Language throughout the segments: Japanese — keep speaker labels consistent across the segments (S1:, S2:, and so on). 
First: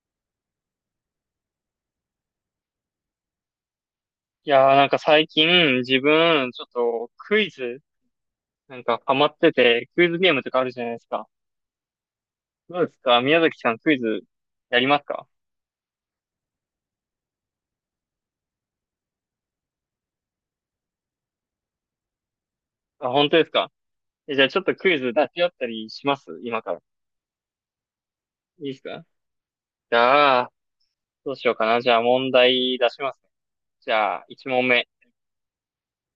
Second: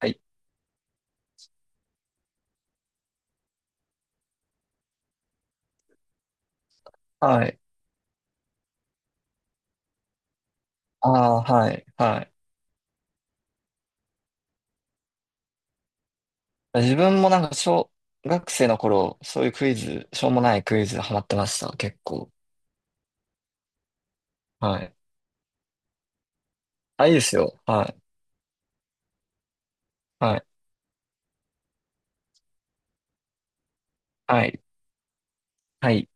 S1: はい。
S2: いやーなんか最近自分ちょっとク
S1: は
S2: イ
S1: い。
S2: ズなんかハマっててクイズゲームとかあるじゃないです
S1: あ
S2: か。
S1: あ、はい。はい。
S2: どうですか宮崎さんクイズやりますか？
S1: 自分もなんか小学生の頃、そういうクイズ、しょうもないクイズハマってました。結構。
S2: あ、本当ですか？え、じゃあちょっと
S1: は
S2: ク
S1: い。
S2: イズ出し合ったりします今から。
S1: あ、いいですよ。はい。
S2: いいですか？じ
S1: は
S2: ゃ
S1: い。
S2: あ、どうしようかな。じゃあ問題出しますね。じゃあ、
S1: はい。
S2: 1問目。
S1: はい。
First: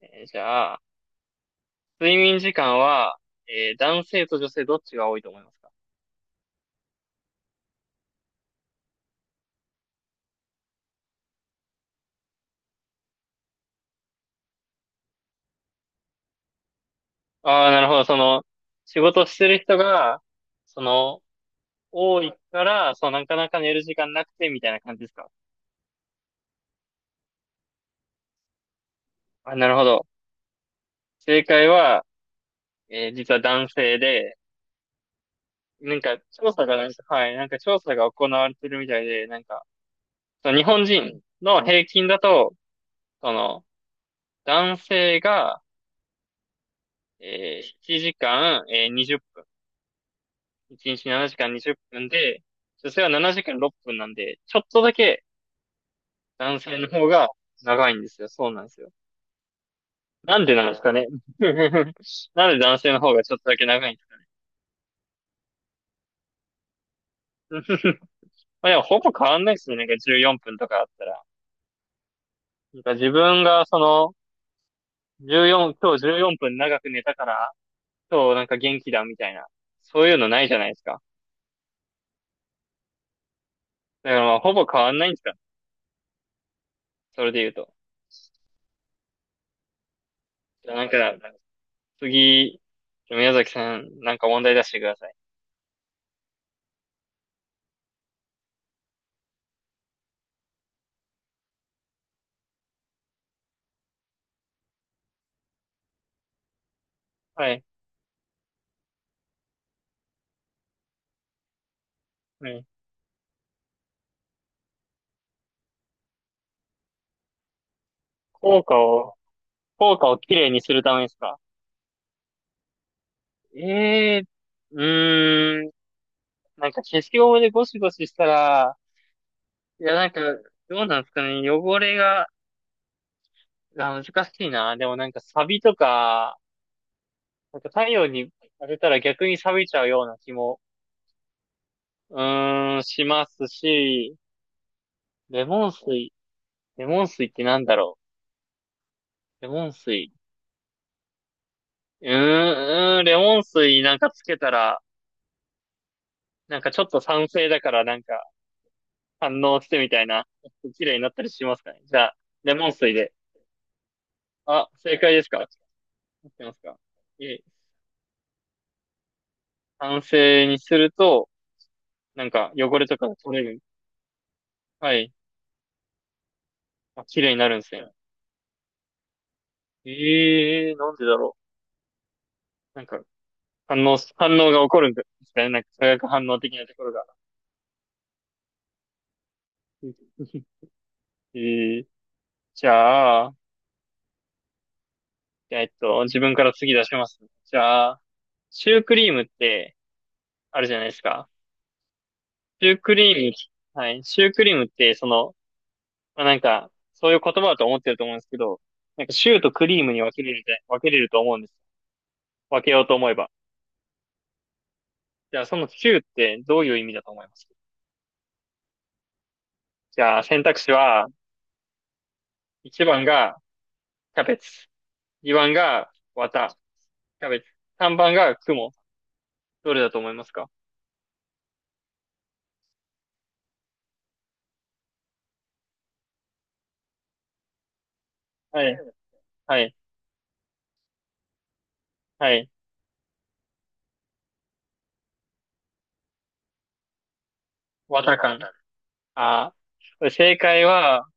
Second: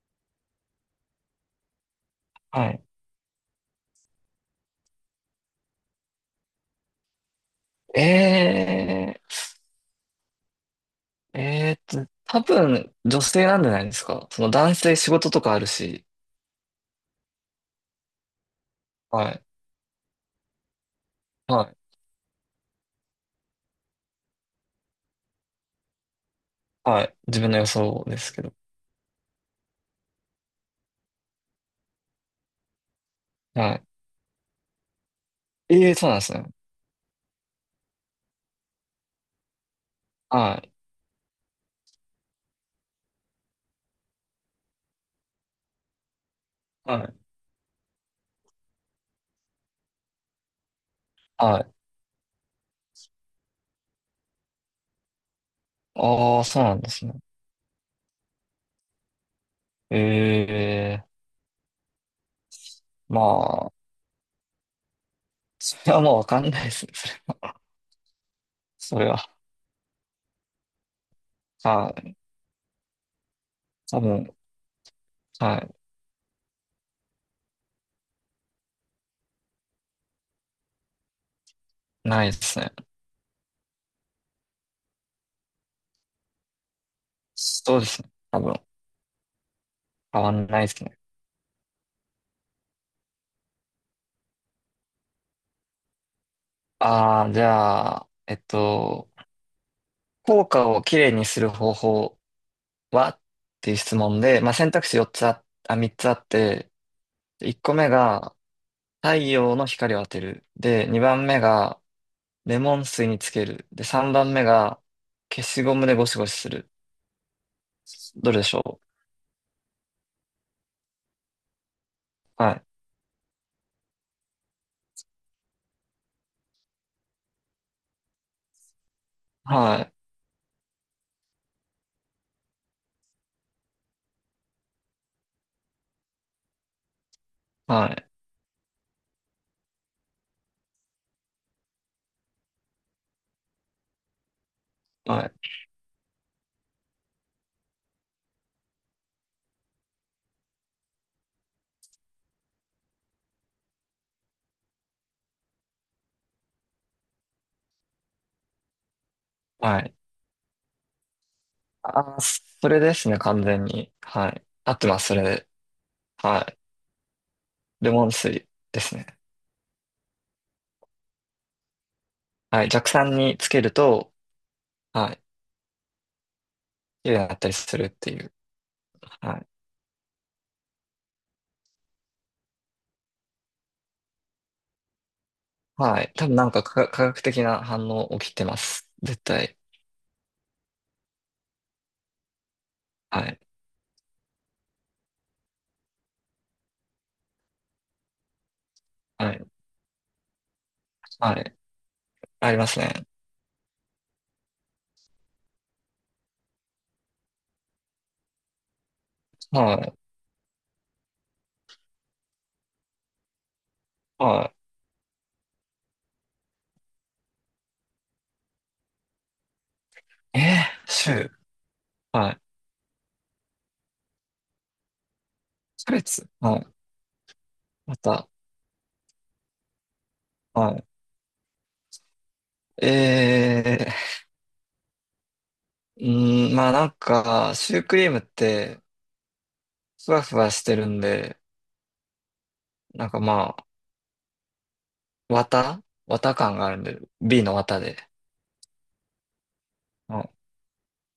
S2: じゃあ、睡眠時
S1: は
S2: 間
S1: い。
S2: は、男性と女性どっちが多いと思いますか？
S1: え多分女性なんじゃないですか。その男性仕事とかあるし。
S2: ああー、なるほど。その、仕事
S1: は
S2: し
S1: い。
S2: てる人が、その、
S1: はい。
S2: 多いから、そう、なかなか寝る時間なくて、みたいな感じですか？
S1: はい。自分の予想ですけど。
S2: あ、なるほど。正解は、実は男
S1: は
S2: 性で、
S1: い。ええー、
S2: なん
S1: そう
S2: か、
S1: なんですね。
S2: 調査がなんか、はい、なんか調査が行われてるみたいで、なんか、そ
S1: は
S2: の日
S1: い。
S2: 本人の平均だと、その、男性が、
S1: はい。
S2: 7時間、20分、1日7時間
S1: はい。
S2: 20分で、女性は7時間6分なんで、ちょっとだけ
S1: ああ、
S2: 男
S1: そうな
S2: 性
S1: ん
S2: の
S1: で
S2: 方
S1: すね。
S2: が長いんですよ。そうなんですよ。なんでな
S1: え
S2: んですか
S1: え
S2: ね。なんで男性の方
S1: ー、
S2: がちょっとだけ
S1: まあ。
S2: 長いんですか？
S1: それはもうわかんないですね。
S2: うん まあでも
S1: そ
S2: ほ
S1: れ
S2: ぼ変
S1: は。
S2: わんないっすよね。なんか14分とかあったら。
S1: それは。はい。
S2: なんか自分がそ
S1: 多
S2: の、
S1: 分、は
S2: 14、
S1: い。
S2: 今日14分長く寝たから、今日なんか元気だみたいな。そういうのないじゃないですか。
S1: ないですね。
S2: だからまあほぼ変わんないんですか。それで言うと。
S1: そうですね。多分、変わんないで
S2: じゃあ
S1: す
S2: なんか、
S1: ね。
S2: 次、宮崎さん、なんか問題出してください。
S1: ああ、じゃあ、効果をきれいにする方法はっていう質問で、まあ、選択肢4つあ、あ、3つあって、
S2: は
S1: 1
S2: い。
S1: 個目が太陽の光を当てる。で、2番目が
S2: は
S1: レ
S2: い。
S1: モン水につける。で、3番目が消しゴムでゴシゴシする。どれでし
S2: 効果
S1: ょ
S2: を、効果をきれいにするためですか。
S1: う？はい。
S2: ええー、うーん。なんか消しゴムでゴシゴシしたら、
S1: は
S2: い
S1: い。
S2: やなんか、どうなんですかね。汚れが、あ、難しいな。でもなんかサビとか、なんか太
S1: は
S2: 陽
S1: い。
S2: に当てたら逆に錆びちゃうような気も、しますし、
S1: はい。
S2: レモン水、レモン水ってなんだろう。レモン水。レモン水なんかつけたら、なんかちょっと酸性だからなんか反応し
S1: は
S2: て
S1: い。は
S2: み
S1: い。
S2: たいな、綺麗になったりしますかね。じゃあ、
S1: あー、
S2: レモ
S1: そ
S2: ン
S1: れ
S2: 水
S1: です
S2: で。
S1: ね、完全に。はい。
S2: あ、
S1: 合って
S2: 正
S1: ます、
S2: 解
S1: そ
S2: で
S1: れ
S2: すか合っ
S1: で。は
S2: てま
S1: い。
S2: すか？いえ、
S1: レモン水ですね。
S2: 酸性にすると、なんか
S1: はい。
S2: 汚れ
S1: 弱
S2: とか
S1: 酸
S2: が取
S1: に
S2: れ
S1: つ
S2: る。
S1: けると、
S2: は
S1: は
S2: い。
S1: い。
S2: あ、
S1: 綺麗
S2: 綺
S1: に
S2: 麗
S1: な
S2: に
S1: った
S2: な
S1: り
S2: るんです
S1: するっ
S2: ね。
S1: ていう。はい。
S2: ええーなんでだろう。なんか、反応が起こるんですかね。なんか、化
S1: は
S2: 学
S1: い。多
S2: 反
S1: 分
S2: 応
S1: なん
S2: 的
S1: か
S2: なとこ
S1: 科
S2: ろが。
S1: 科学的な反応起きてます。絶対。
S2: ええじ
S1: は
S2: ゃあ、
S1: い。
S2: 自分から次出します。じゃあ、シュークリームっ
S1: はい。
S2: て、あるじゃないですか。
S1: はい。ありま
S2: シュー
S1: す
S2: ク
S1: ね。
S2: リーム、はい。シュークリームって、その、まあ、なんか、そういう言葉だと思ってると思うんですけど、なんか、シューとク
S1: は
S2: リーム
S1: い。
S2: に分けれると思うんです。分けようと思えば。
S1: は
S2: じゃあ、そのシューってどういう意味だと思います？じゃあ、
S1: い。
S2: 選択
S1: え
S2: 肢
S1: ー、
S2: は、
S1: シュー。はい。
S2: 1番がキャベツ。2番
S1: キ
S2: が
S1: ャベツ。
S2: 綿、
S1: はい。
S2: キャベツ。
S1: ま
S2: 3番
S1: た。
S2: が雲。どれだと思いますか？
S1: はい。ー、うまあなんか、シュークリームっ
S2: はい、
S1: て、
S2: はい、
S1: ふわふわしてるんで、
S2: はい。
S1: なんかまあ、綿綿感があるんで、B の綿で。
S2: 綿感。ああ。
S1: うん。
S2: 正解は、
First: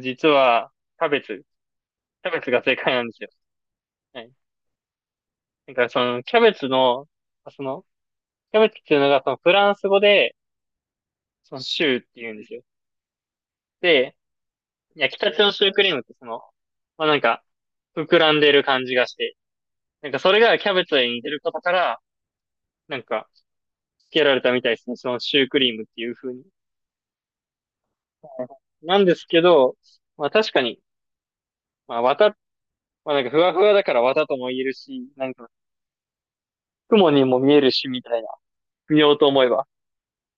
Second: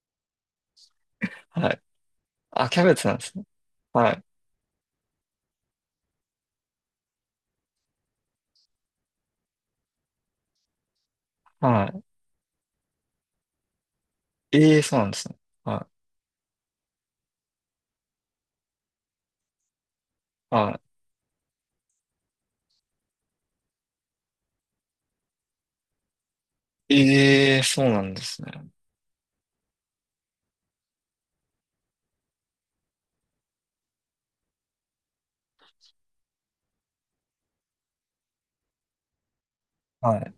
S2: 実は、キャベツ。
S1: はい。
S2: キャベツが
S1: あ、
S2: 正
S1: キャ
S2: 解
S1: ベ
S2: なん
S1: ツ
S2: で
S1: なん
S2: す
S1: で
S2: よ。
S1: すね。は
S2: は
S1: い。
S2: い。だからその、キャベツの、その、キャベツっていうのが、その、フランス語で、その、シューっ
S1: は
S2: て言うんですよ。で、
S1: い。ええ、そうなん
S2: 焼
S1: で
S2: き
S1: す
S2: た
S1: ね。
S2: てのシュークリームってその、まあ、なんか、膨らんでる感じがして、なんかそれがキャベツに似てることから、なんか、付けられたみたいですね。そのシュークリームっていう風に。なんですけど、まあ確かに、まあ綿、まあなんかふわふわだから綿とも言えるし、なんか雲にも見えるしみたいな、見ようと思えば。
S1: はい。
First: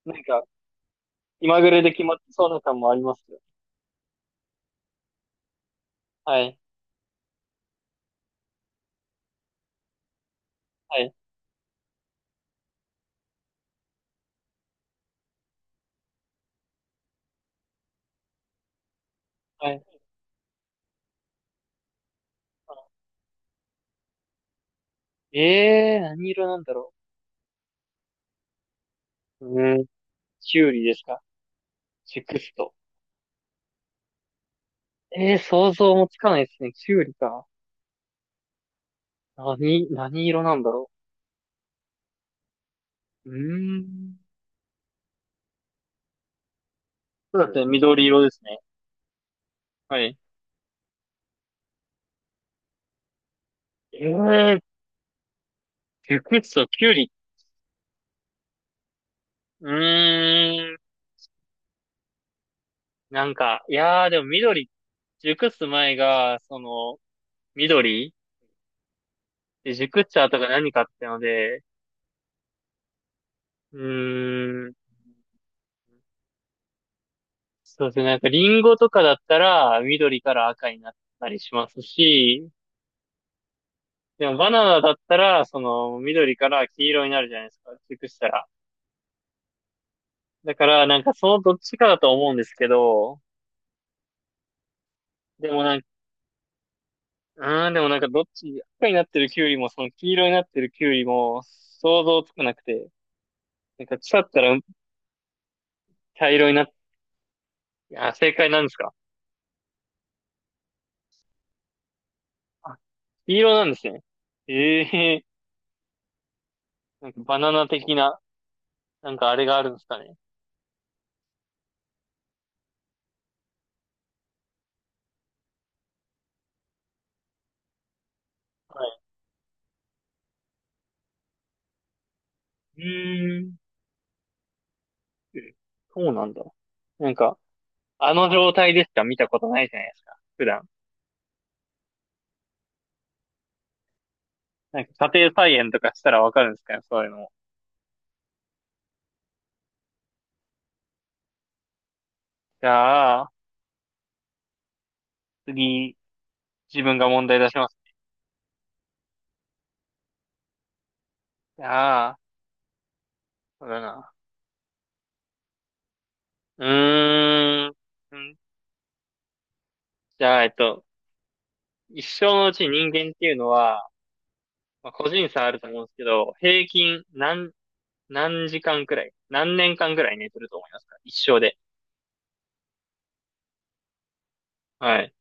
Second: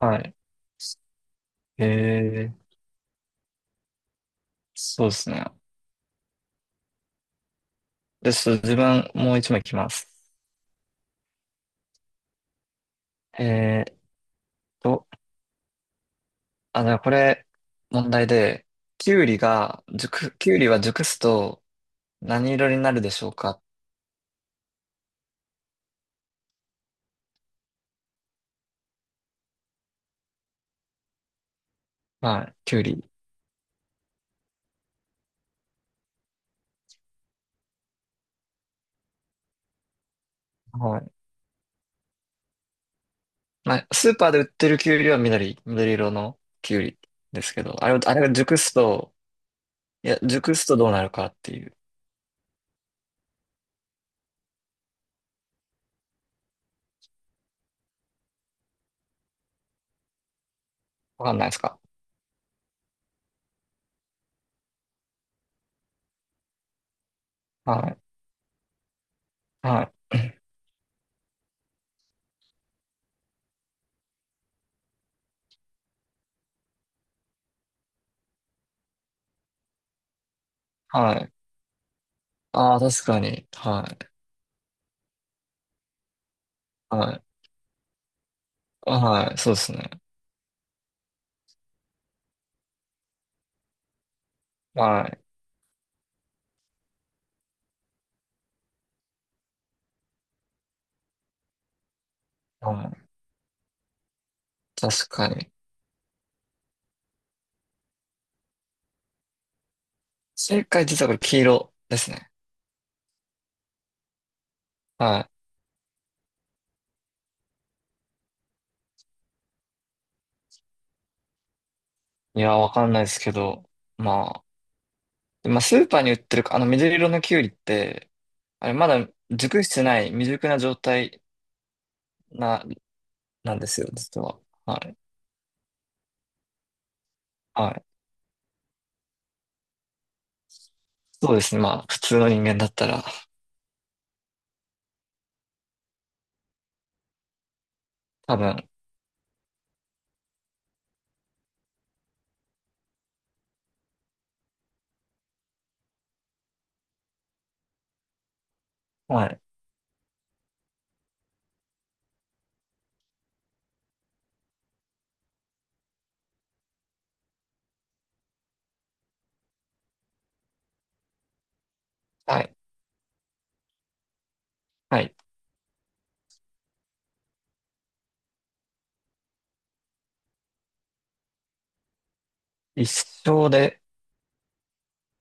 S1: は
S2: なん
S1: い。
S2: か、今ぐらい
S1: え
S2: で決まってそ
S1: え、そうなんですね。はい。は
S2: う
S1: い。え
S2: な
S1: え、
S2: 感もありますよ。
S1: そうですね。
S2: はい、
S1: で、ちょっと自分、もう一枚いきます。
S2: はい、
S1: えーっと、あ、じゃあこれ、問題で、
S2: はい。
S1: キュウリは熟すと何色になるでしょうか？
S2: ええー、何色なんだろう。うーん、キュウリですかチク
S1: は
S2: ス
S1: い。
S2: ト。
S1: キュウリ。
S2: ええー、想像もつかないですね。キュウリか。何色なんだろ
S1: はい。
S2: う。う
S1: ま
S2: ー
S1: あ、スー
S2: ん。
S1: パーで売ってるキュウリは緑色のキュウリ
S2: そ
S1: で
S2: うで
S1: す
S2: す
S1: け
S2: ね、
S1: ど、あれを、
S2: 緑
S1: あ
S2: 色
S1: れ
S2: で
S1: が
S2: す
S1: 熟
S2: ね。
S1: すと、
S2: は
S1: い
S2: い。
S1: や、熟すとどうなるかっていう、
S2: ええー、チクスト、キュウリ。うーん。
S1: わかんないですか？
S2: なんか、いやーでも緑、熟す前が、その、
S1: はい、
S2: 緑で、
S1: は
S2: 熟っ
S1: い、
S2: ちゃうとか何かってので、うーん、そうですね、なんかリンゴとかだったら、緑から赤になっ
S1: は
S2: た
S1: い。
S2: りしますし、
S1: ああ、確かに。はい、
S2: でもバナナだったら、その、緑から黄色にな
S1: は
S2: るじゃないですか、熟したら。
S1: い、はい、そうですね。
S2: だから、なんかそのどっちかだと思うんですけど、
S1: はい、
S2: でもなんか、でもなんかどっち、赤になってるキュウリも、その黄色になってるキュウリも、想像つかなく
S1: は
S2: て、
S1: い、
S2: なんか腐ったら
S1: 確かに。
S2: 茶色になっいや、正解なんですか？
S1: 正解実はこれ黄色ですね。
S2: あ、黄色なんですね。ええー
S1: は
S2: なんかバナナ的な、なんかあれがあるんですかね。
S1: い。いや、わかんないですけど、ままあ、スーパーに売ってるか、あの緑色のキュウリって、あれ、ま
S2: は
S1: だ熟してない、未熟な状態な、
S2: い。うー
S1: な
S2: ん。
S1: んですよ、実は。はい。
S2: えそうなんだ。なんか、
S1: はい。
S2: あの状態でしか見たことないじゃないですか。普段。
S1: そうですね。まあ、普通の人間だったら、
S2: なんか家庭菜園とかしたらわかるんですかね、そういうのも。
S1: 多分、
S2: じゃあ、次、自分が問題出します。
S1: はい、
S2: じゃあ、そうだな。うーん。んじゃあ、一生
S1: は
S2: のう
S1: い、
S2: ち人間っていうのは、まあ、
S1: は
S2: 個
S1: い。
S2: 人差あると思うんですけど、平均何時間くらい、何年間くらい寝てると思いますか一生で。
S1: 一生で、
S2: はい。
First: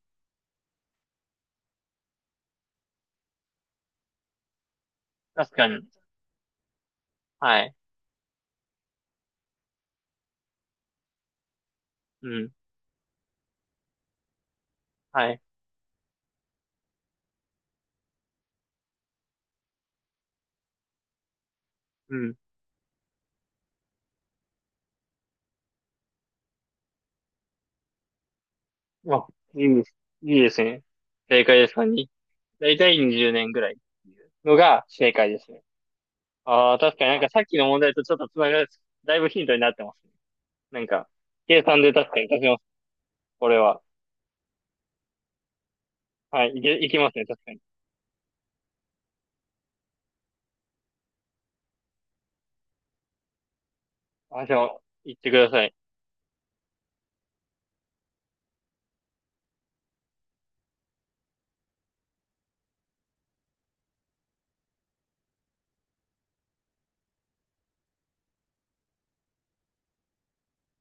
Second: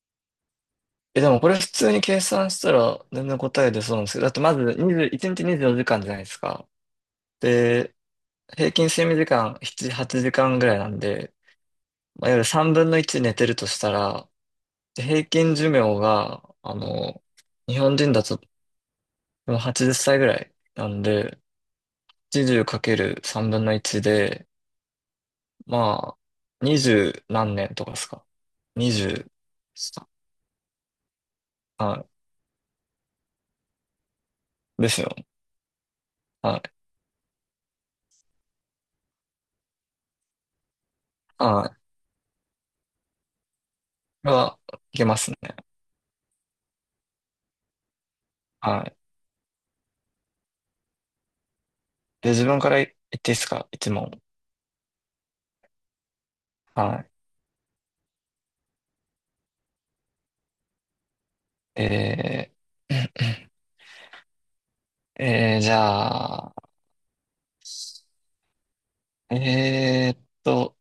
S1: え、でもこれ普通に計算したら全然答え出そうなんですけど、だってまず20、1日
S2: 確
S1: 24
S2: か
S1: 時
S2: に。
S1: 間じゅうよじかんじゃないですか。
S2: はい。
S1: で、平均睡眠時間7、8時間ぐらいなんで、
S2: う
S1: まあ、いわゆる
S2: ん。
S1: 3分の1寝てるとしたら、で平
S2: はい。
S1: 均寿命が、あの、日本人だとでも80歳ぐらいなんで、
S2: うん。
S1: 80かける3分の1で、まあ、二十何年とかですか？二
S2: あ、
S1: 十、
S2: いいです。いいですね。正解ですか
S1: は
S2: に、だいたい20年ぐらいっていうの
S1: い。
S2: が
S1: ですよ
S2: 正
S1: ね。
S2: 解ですね。
S1: はい。
S2: ああ、確かになんかさっきの問題とちょっとつながる、だいぶヒントになってますね。なんか、計
S1: は
S2: 算
S1: い。
S2: で確かに出せます。これは。
S1: は、いけますね。
S2: はい。いきますね。確かに。
S1: はい。で、自分から言っていいですか、一問。
S2: あ、じゃあ、言ってください。
S1: はい。ー、じゃあ、えーっと、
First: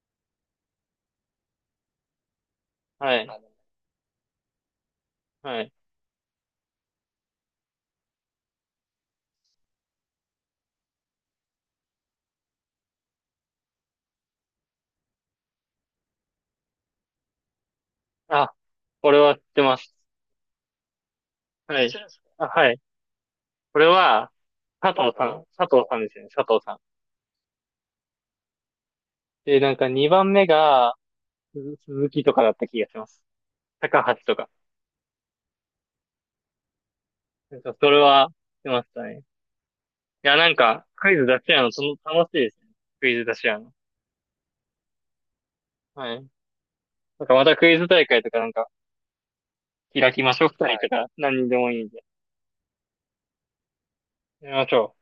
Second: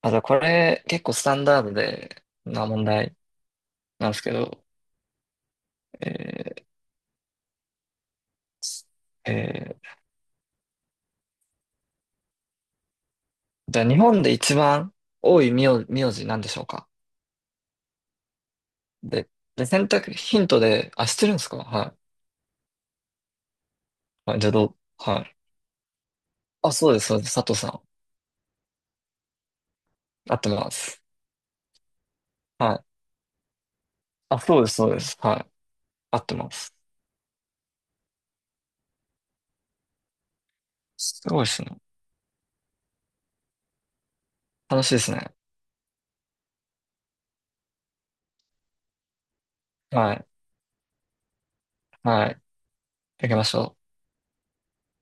S1: あ、じゃあこれ結構スタンダードでな問
S2: は
S1: 題
S2: い。
S1: なんですけど、
S2: はい。
S1: えー、えじゃあ日本で一番多い名字なんでしょうか？
S2: あ、これ
S1: で、
S2: は知って
S1: で、
S2: ま
S1: 選
S2: す。
S1: 択ヒントで、あ、知ってるんですか？
S2: はい。
S1: はい。
S2: あ、はい。これは、
S1: あ、じゃあどう、
S2: 佐藤
S1: は
S2: さ
S1: い。
S2: ん、佐藤さんですよね、佐藤
S1: あ、
S2: さん。
S1: そうです、そうです。佐藤さん。
S2: で、なんか2番
S1: 合っ
S2: 目
S1: てま
S2: が、
S1: す。
S2: 鈴木とかだった
S1: は
S2: 気が
S1: い。
S2: します。高橋と
S1: あ、
S2: か。
S1: そうです、そうです。はい。合ってます。
S2: なんかそれは、出ましたね。いや、なんか、クイ
S1: す
S2: ズ出
S1: ごいで
S2: し合
S1: す
S2: う
S1: ね。
S2: の、その、楽しいですね。クイズ出し合うの。
S1: 楽しいですね。
S2: はい。なんかまたクイズ大会とかなんか、
S1: は
S2: 開き
S1: い。
S2: ましょう、二人とか、何人でもいいんで。
S1: はい。やりましょう。
S2: やりましょう。